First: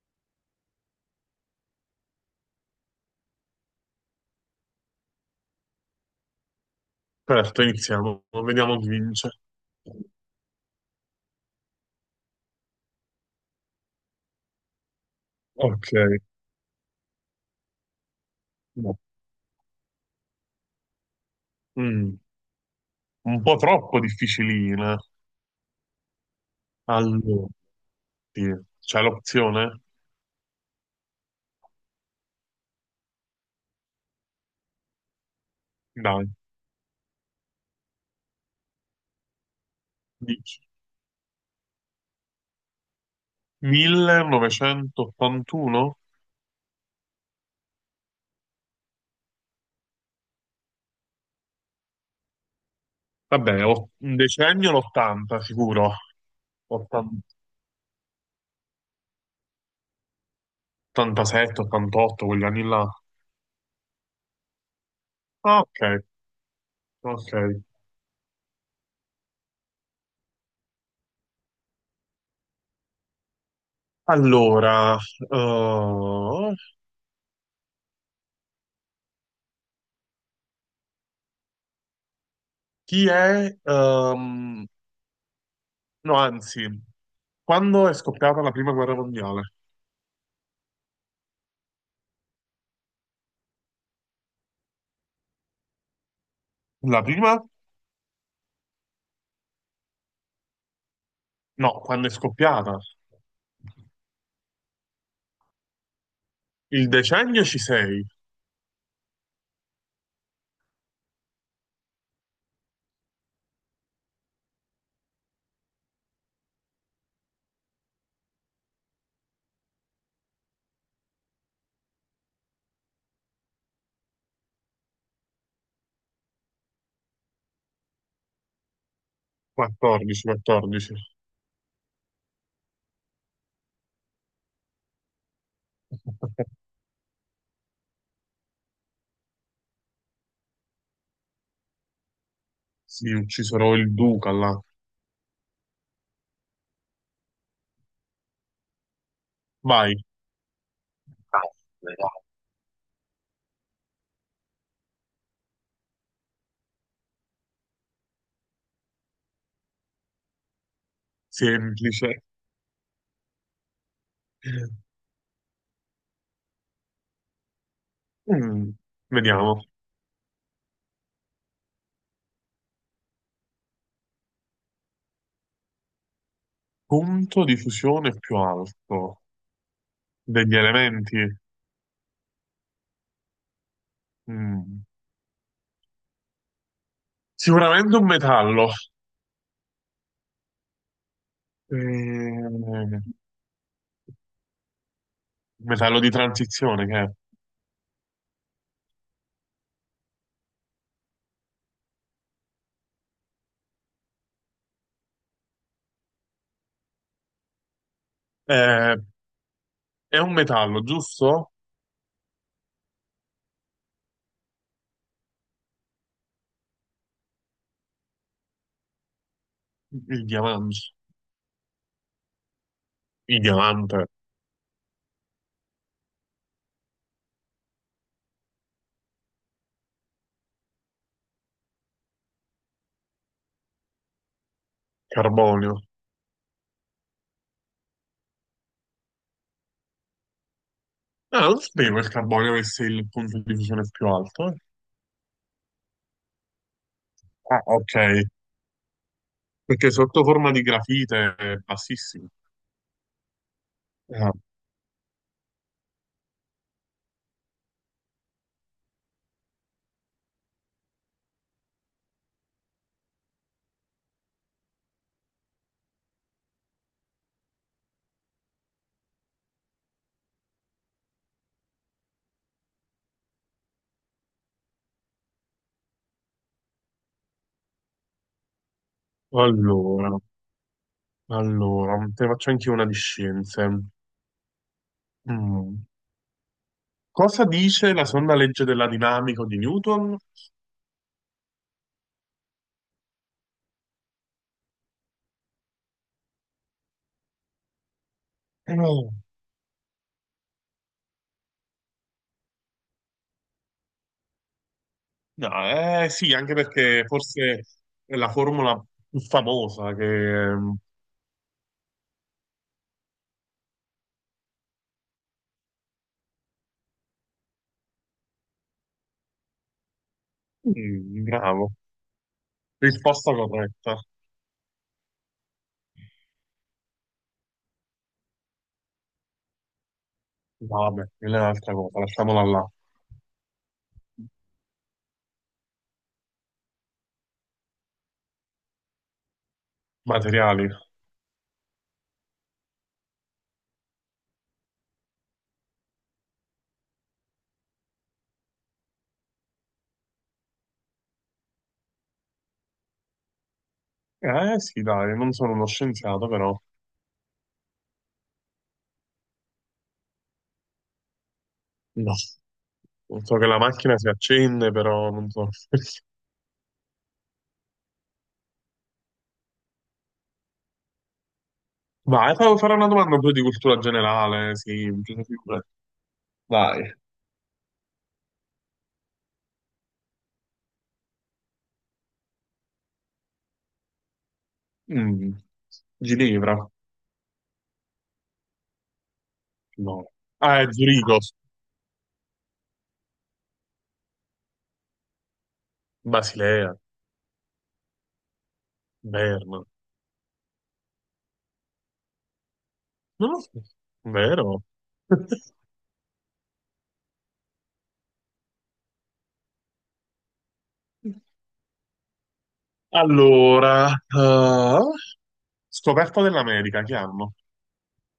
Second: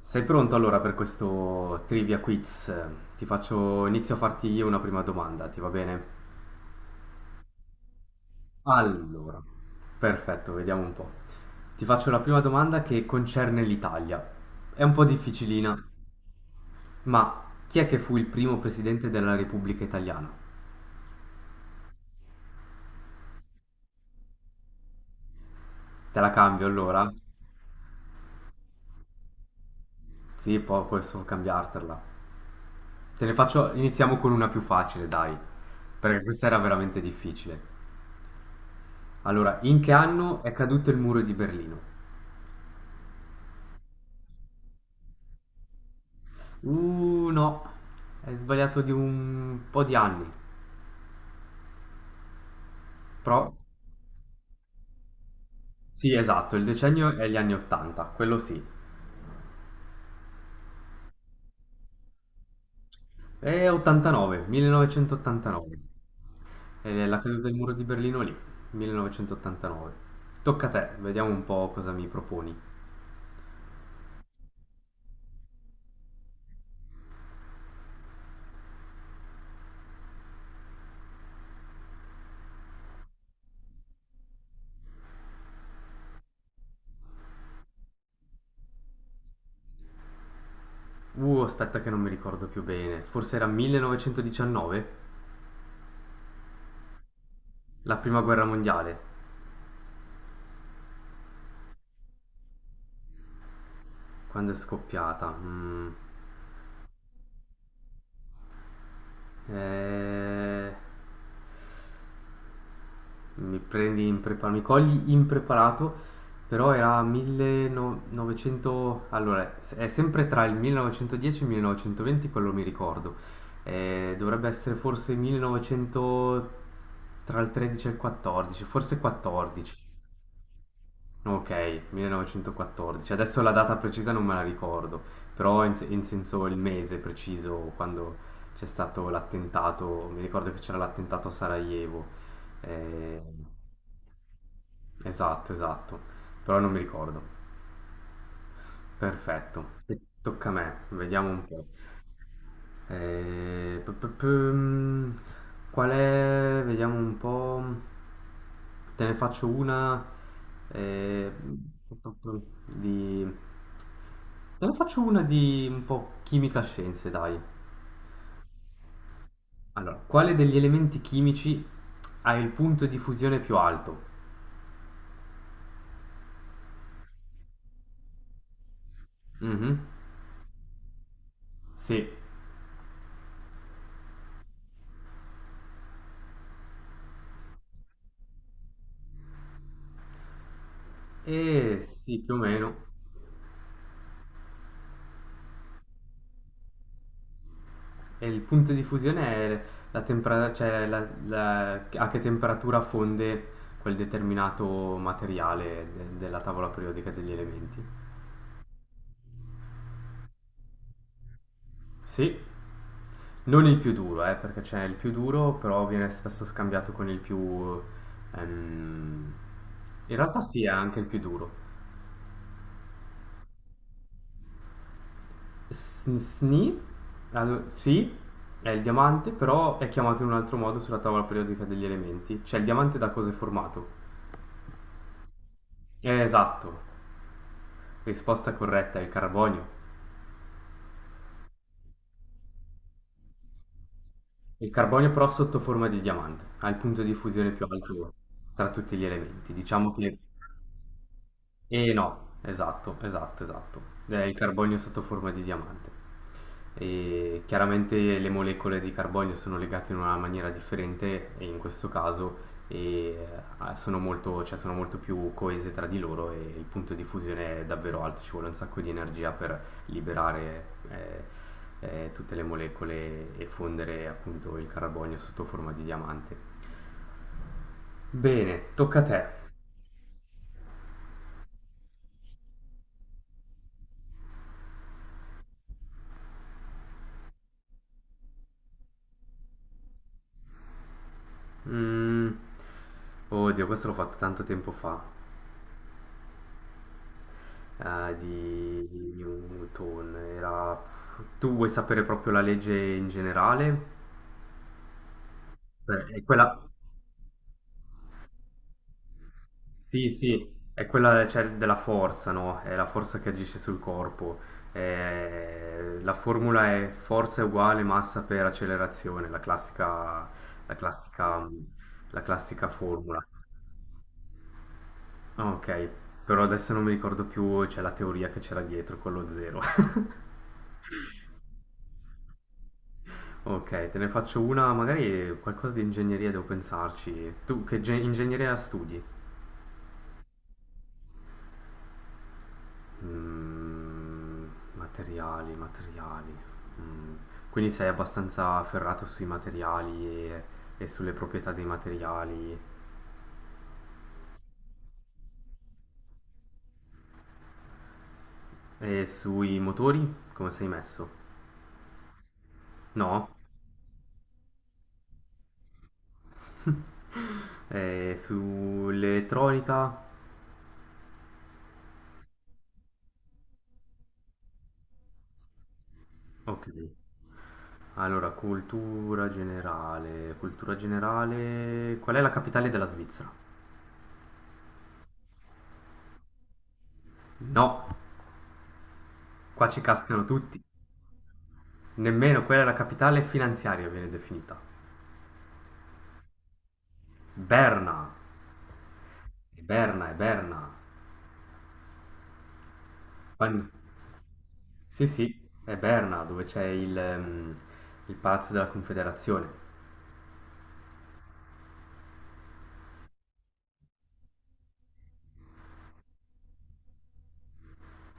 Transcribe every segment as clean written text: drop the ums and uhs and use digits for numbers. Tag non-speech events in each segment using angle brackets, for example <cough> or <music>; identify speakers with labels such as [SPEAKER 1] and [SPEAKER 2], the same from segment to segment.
[SPEAKER 1] Sei pronto allora per questo trivia quiz? Ti faccio, inizio a farti io una prima domanda, ti va bene?
[SPEAKER 2] Certo, iniziamo, vediamo chi vince.
[SPEAKER 1] Allora, perfetto, vediamo un po'. Ti faccio la prima domanda che concerne l'Italia. È un po' difficilina,
[SPEAKER 2] Ok,
[SPEAKER 1] ma chi è che fu il primo
[SPEAKER 2] no.
[SPEAKER 1] presidente della Repubblica Italiana?
[SPEAKER 2] Mm, un po' troppo difficilina.
[SPEAKER 1] Te la cambio allora?
[SPEAKER 2] Allora, sì. C'è l'opzione?
[SPEAKER 1] Sì, poi posso cambiartela. Te ne faccio, iniziamo con una più facile, dai, perché
[SPEAKER 2] Dai,
[SPEAKER 1] questa era veramente difficile. Allora, in che anno è
[SPEAKER 2] dici.
[SPEAKER 1] caduto il muro di Berlino?
[SPEAKER 2] 1981?
[SPEAKER 1] No, è sbagliato di un po' di anni. Però,
[SPEAKER 2] Vabbè, un decennio l'80 sicuro.
[SPEAKER 1] sì, esatto, il decennio è gli anni 80, quello sì.
[SPEAKER 2] 87, 88, quegli anni là.
[SPEAKER 1] È 89,
[SPEAKER 2] Ah, Ok,
[SPEAKER 1] 1989. È la
[SPEAKER 2] ok.
[SPEAKER 1] caduta del muro di Berlino lì, 1989. Tocca a te, vediamo un po' cosa mi proponi.
[SPEAKER 2] Allora, chi è... ehm, no, anzi, quando è scoppiata la prima guerra mondiale?
[SPEAKER 1] Aspetta che non mi ricordo più bene. Forse era 1919,
[SPEAKER 2] La prima?
[SPEAKER 1] la prima guerra mondiale,
[SPEAKER 2] No, quando è scoppiata.
[SPEAKER 1] quando è scoppiata. Mm.
[SPEAKER 2] Il decennio ci sei.
[SPEAKER 1] Eh... Mi prendi impreparato, mi cogli impreparato, però era 1900, allora è sempre tra il 1910 e il 1920, quello mi ricordo. Dovrebbe essere forse 1900 tra il 13 e il 14, forse 14.
[SPEAKER 2] 14, 14.
[SPEAKER 1] Ok, 1914. Adesso la data precisa non me la ricordo, però in, in senso il mese preciso quando c'è stato l'attentato, mi ricordo che c'era l'attentato a Sarajevo.
[SPEAKER 2] Sì,
[SPEAKER 1] Eh,
[SPEAKER 2] uccisero il duca là.
[SPEAKER 1] Esatto, esatto, però non mi ricordo. Perfetto.
[SPEAKER 2] Vai.
[SPEAKER 1] Tocca a me, vediamo un po'.
[SPEAKER 2] Caspita.
[SPEAKER 1] Eh, pu- pu- pu- Qual è? Vediamo un po'. Te ne faccio una eh, pu-
[SPEAKER 2] Semplice.
[SPEAKER 1] pu- pu- di... Te ne faccio una di un po' chimica scienze, dai.
[SPEAKER 2] Mm, vediamo.
[SPEAKER 1] Allora, quale degli elementi chimici ha il punto di fusione più alto?
[SPEAKER 2] Punto di fusione più alto
[SPEAKER 1] Mhm.
[SPEAKER 2] degli elementi.
[SPEAKER 1] Sì.
[SPEAKER 2] Mm, Sicuramente un metallo.
[SPEAKER 1] Eh sì, più o meno.
[SPEAKER 2] Eh, metallo di transizione che
[SPEAKER 1] E il punto di fusione è la temperatura, cioè a che temperatura fonde quel determinato materiale della tavola periodica degli elementi.
[SPEAKER 2] è. È un metallo, giusto?
[SPEAKER 1] Sì, non il più duro, perché c'è il più duro, però viene spesso scambiato con il ehm, in
[SPEAKER 2] Il
[SPEAKER 1] realtà sì, è
[SPEAKER 2] diamante.
[SPEAKER 1] anche il più duro.
[SPEAKER 2] Il diamante,
[SPEAKER 1] Sni, sì, è il diamante, però è chiamato in un altro modo sulla tavola periodica degli elementi. Cioè il diamante da cosa è formato?
[SPEAKER 2] carbonio.
[SPEAKER 1] Esatto, risposta corretta è il carbonio.
[SPEAKER 2] Ah, non sapevo che il carbonio avesse il punto di fusione più alto.
[SPEAKER 1] Il carbonio però sotto forma di diamante, ha il punto di fusione
[SPEAKER 2] Ah,
[SPEAKER 1] più
[SPEAKER 2] ok,
[SPEAKER 1] alto tra tutti gli elementi.
[SPEAKER 2] perché
[SPEAKER 1] Diciamo che
[SPEAKER 2] sotto forma di grafite è
[SPEAKER 1] e no,
[SPEAKER 2] bassissimo.
[SPEAKER 1] esatto, esatto, esatto. È
[SPEAKER 2] Ah,
[SPEAKER 1] il carbonio sotto forma di diamante. E chiaramente le molecole di carbonio sono legate in una maniera differente e in questo caso sono molto, cioè, sono molto più coese tra di loro e il punto di fusione è davvero alto, ci vuole un sacco di energia per liberare eh, tutte le molecole e fondere appunto il carbonio sotto forma di diamante. Bene, tocca a te.
[SPEAKER 2] allora, allora, te ne faccio anche una di scienze. Mm. Cosa dice la seconda legge della dinamica di Newton?
[SPEAKER 1] Mm, oddio, questo l'ho fatto tanto tempo fa, di
[SPEAKER 2] No,
[SPEAKER 1] Newton. Era... Tu vuoi sapere proprio la legge in generale?
[SPEAKER 2] no,
[SPEAKER 1] Beh, è
[SPEAKER 2] sì, anche
[SPEAKER 1] quella...
[SPEAKER 2] perché forse è la formula più famosa
[SPEAKER 1] Sì, sì,
[SPEAKER 2] che...
[SPEAKER 1] è quella, cioè, della forza, no? È la forza che agisce sul corpo. La formula è forza è uguale massa per accelerazione, la classica, la classica,
[SPEAKER 2] Bravo,
[SPEAKER 1] la classica formula.
[SPEAKER 2] risposta corretta.
[SPEAKER 1] Ah, ok, però adesso non mi ricordo più, c'è la teoria che c'era dietro con lo zero. <laughs>
[SPEAKER 2] Vabbè, quella è un'altra cosa, lasciamola là.
[SPEAKER 1] Ok, te ne faccio una, magari qualcosa di ingegneria devo pensarci. Tu che ingegneria studi?
[SPEAKER 2] Materiali.
[SPEAKER 1] Mm, materiali, Mm, quindi sei abbastanza afferrato sui materiali e sulle proprietà dei materiali
[SPEAKER 2] Eh sì, dai, non sono uno scienziato, però
[SPEAKER 1] e sui motori? Come sei messo?
[SPEAKER 2] no.
[SPEAKER 1] No?
[SPEAKER 2] So che la macchina si accende, però non so.
[SPEAKER 1] <laughs> E sull'elettronica?
[SPEAKER 2] Vai, farò una domanda un po' di cultura generale, sì, figurati.
[SPEAKER 1] Ok.
[SPEAKER 2] Dai.
[SPEAKER 1] Allora, cultura generale. Cultura generale. Qual è la capitale della Svizzera?
[SPEAKER 2] Mm, Ginevra?
[SPEAKER 1] No. Qua ci
[SPEAKER 2] No.
[SPEAKER 1] cascano tutti.
[SPEAKER 2] Ah, è Zurigo,
[SPEAKER 1] Nemmeno quella è la capitale finanziaria viene definita.
[SPEAKER 2] Basilea,
[SPEAKER 1] Berna. È
[SPEAKER 2] Berna.
[SPEAKER 1] Berna, è Berna.
[SPEAKER 2] Non lo so.
[SPEAKER 1] Quan-
[SPEAKER 2] Vero?
[SPEAKER 1] sì, sì, è Berna, dove c'è il Palazzo della Confederazione.
[SPEAKER 2] Allora, eh, scoperta dell'America, che hanno?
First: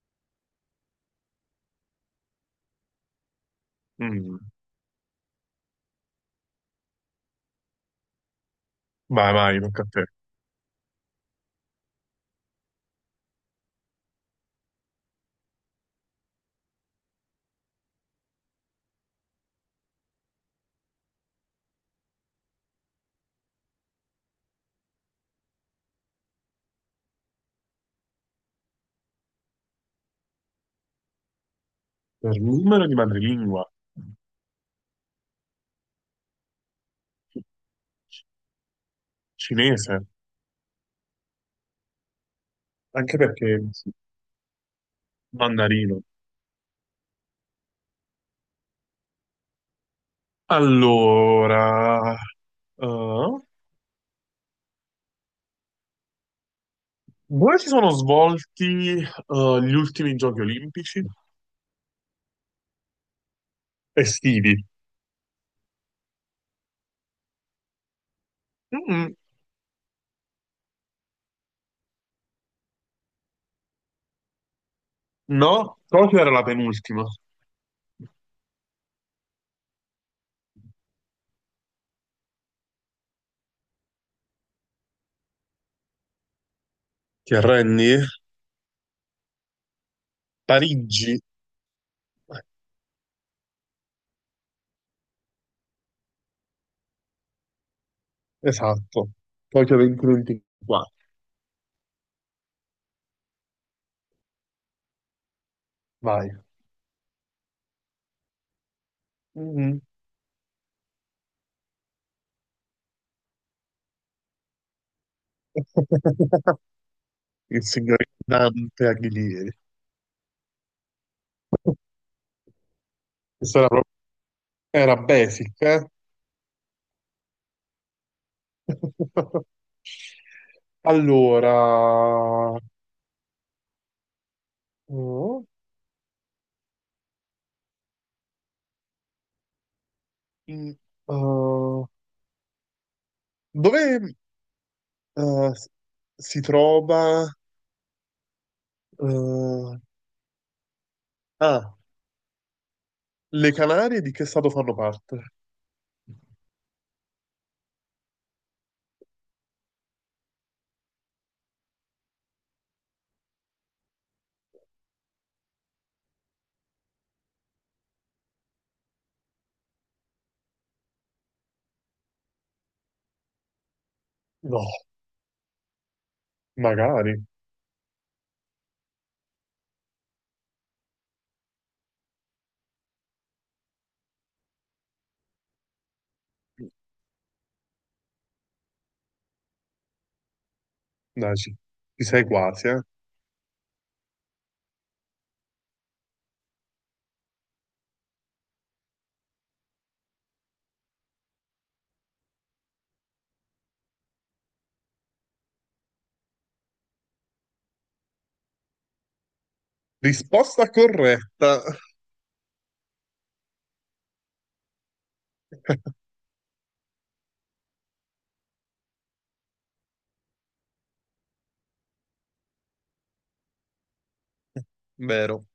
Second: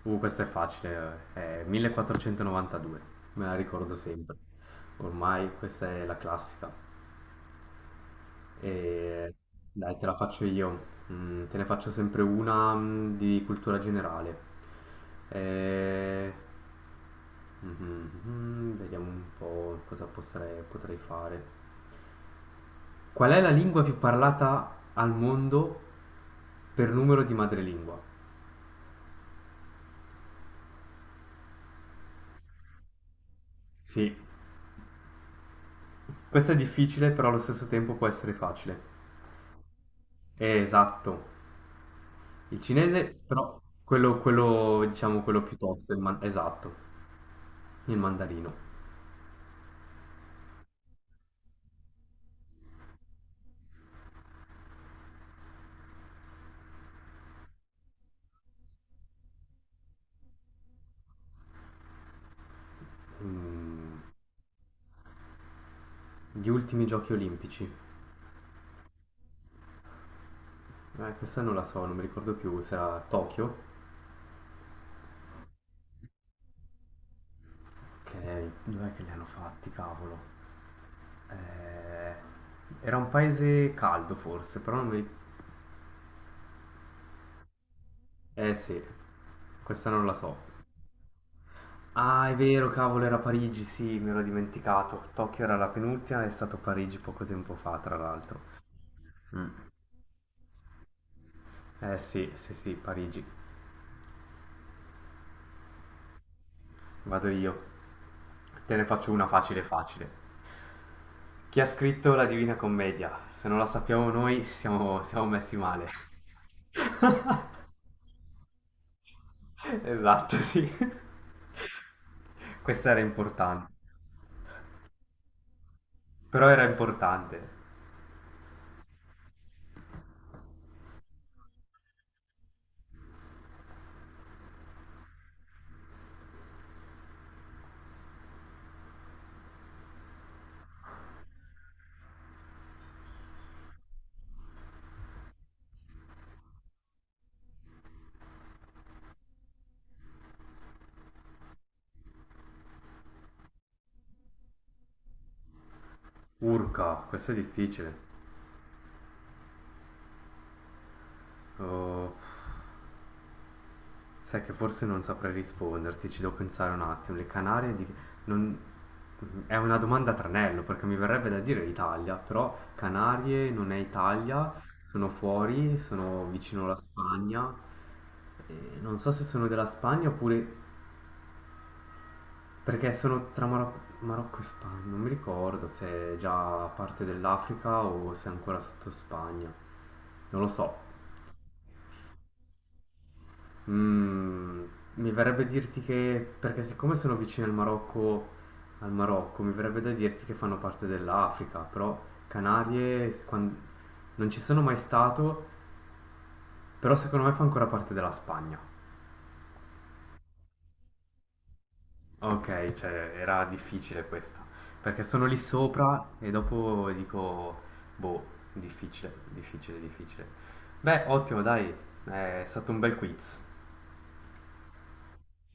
[SPEAKER 1] Questo è facile, eh. È 1492, me la ricordo sempre.
[SPEAKER 2] Mm,
[SPEAKER 1] Ormai questa è la classica. E
[SPEAKER 2] vai, vai, tocca a
[SPEAKER 1] dai,
[SPEAKER 2] te.
[SPEAKER 1] te la faccio io. Mm, te ne faccio sempre una, mm, di cultura generale. Eh, mhm, Vediamo un po' cosa potrei fare. Qual è la lingua più parlata al mondo per numero di madrelingua?
[SPEAKER 2] Per numero di madrelingua,
[SPEAKER 1] Sì, questo è difficile, però allo stesso tempo può essere facile.
[SPEAKER 2] cinese,
[SPEAKER 1] Esatto. Il
[SPEAKER 2] anche
[SPEAKER 1] cinese, però,
[SPEAKER 2] perché sì,
[SPEAKER 1] quello, diciamo, quello più tosto,
[SPEAKER 2] mandarino.
[SPEAKER 1] esatto, il mandarino.
[SPEAKER 2] Allora, eh, dove si sono svolti gli ultimi giochi olimpici
[SPEAKER 1] Mm,
[SPEAKER 2] estivi?
[SPEAKER 1] gli ultimi giochi olimpici.
[SPEAKER 2] Mm,
[SPEAKER 1] Questa non la so, non mi ricordo più, se era a Tokyo.
[SPEAKER 2] no, Tokyo era la penultima.
[SPEAKER 1] Ok, dov'è che li hanno fatti, cavolo? Eh, era un paese caldo forse, però non mi...
[SPEAKER 2] Ti arrendi?
[SPEAKER 1] Eh sì, questa non la so.
[SPEAKER 2] Parigi,
[SPEAKER 1] Ah, è vero, cavolo, era Parigi, sì, me l'ho dimenticato. Tokyo era la penultima, è stato Parigi poco tempo fa, tra l'altro.
[SPEAKER 2] esatto.
[SPEAKER 1] Mm.
[SPEAKER 2] Tokyo 2024.
[SPEAKER 1] Eh sì, sì, sì, Parigi.
[SPEAKER 2] Vai.
[SPEAKER 1] Vado io. Te ne faccio una facile,
[SPEAKER 2] Mm.
[SPEAKER 1] facile. Chi ha scritto la Divina Commedia? Se non la sappiamo noi, siamo, siamo messi male.
[SPEAKER 2] <laughs> Il signor Dante Alighieri.
[SPEAKER 1] <laughs> Esatto, sì. <laughs> Questa era
[SPEAKER 2] Questa era,
[SPEAKER 1] importante.
[SPEAKER 2] era basic, eh?
[SPEAKER 1] Però era importante.
[SPEAKER 2] <laughs> Allora, oh, in- eh, dove, Eh, si trova... eh, ah, le Canarie di che stato fanno parte?
[SPEAKER 1] Urca, questo è difficile. Oh, sai che forse non saprei risponderti, ci devo pensare un attimo. Le Canarie di... non... È una domanda a tranello, perché mi verrebbe da dire l'Italia, però Canarie non è Italia,
[SPEAKER 2] No,
[SPEAKER 1] sono fuori, sono vicino alla
[SPEAKER 2] magari.
[SPEAKER 1] Spagna. E non so se sono della Spagna oppure perché sono tra Marocco e Spagna, non mi ricordo se è già parte dell'Africa o se è ancora sotto Spagna. Non lo so.
[SPEAKER 2] Dai, ci sei quasi, eh.
[SPEAKER 1] Mm, mi verrebbe dirti che, perché siccome sono vicino al Marocco, mi verrebbe da dirti che fanno parte dell'Africa, però Canarie, s- quan- non ci sono mai stato, però secondo me fa ancora parte della Spagna.
[SPEAKER 2] Risposta corretta.
[SPEAKER 1] Ok, cioè era difficile questa, perché sono lì sopra e dopo dico, boh, difficile. Beh, ottimo, dai, è stato un bel quiz.
[SPEAKER 2] Vero.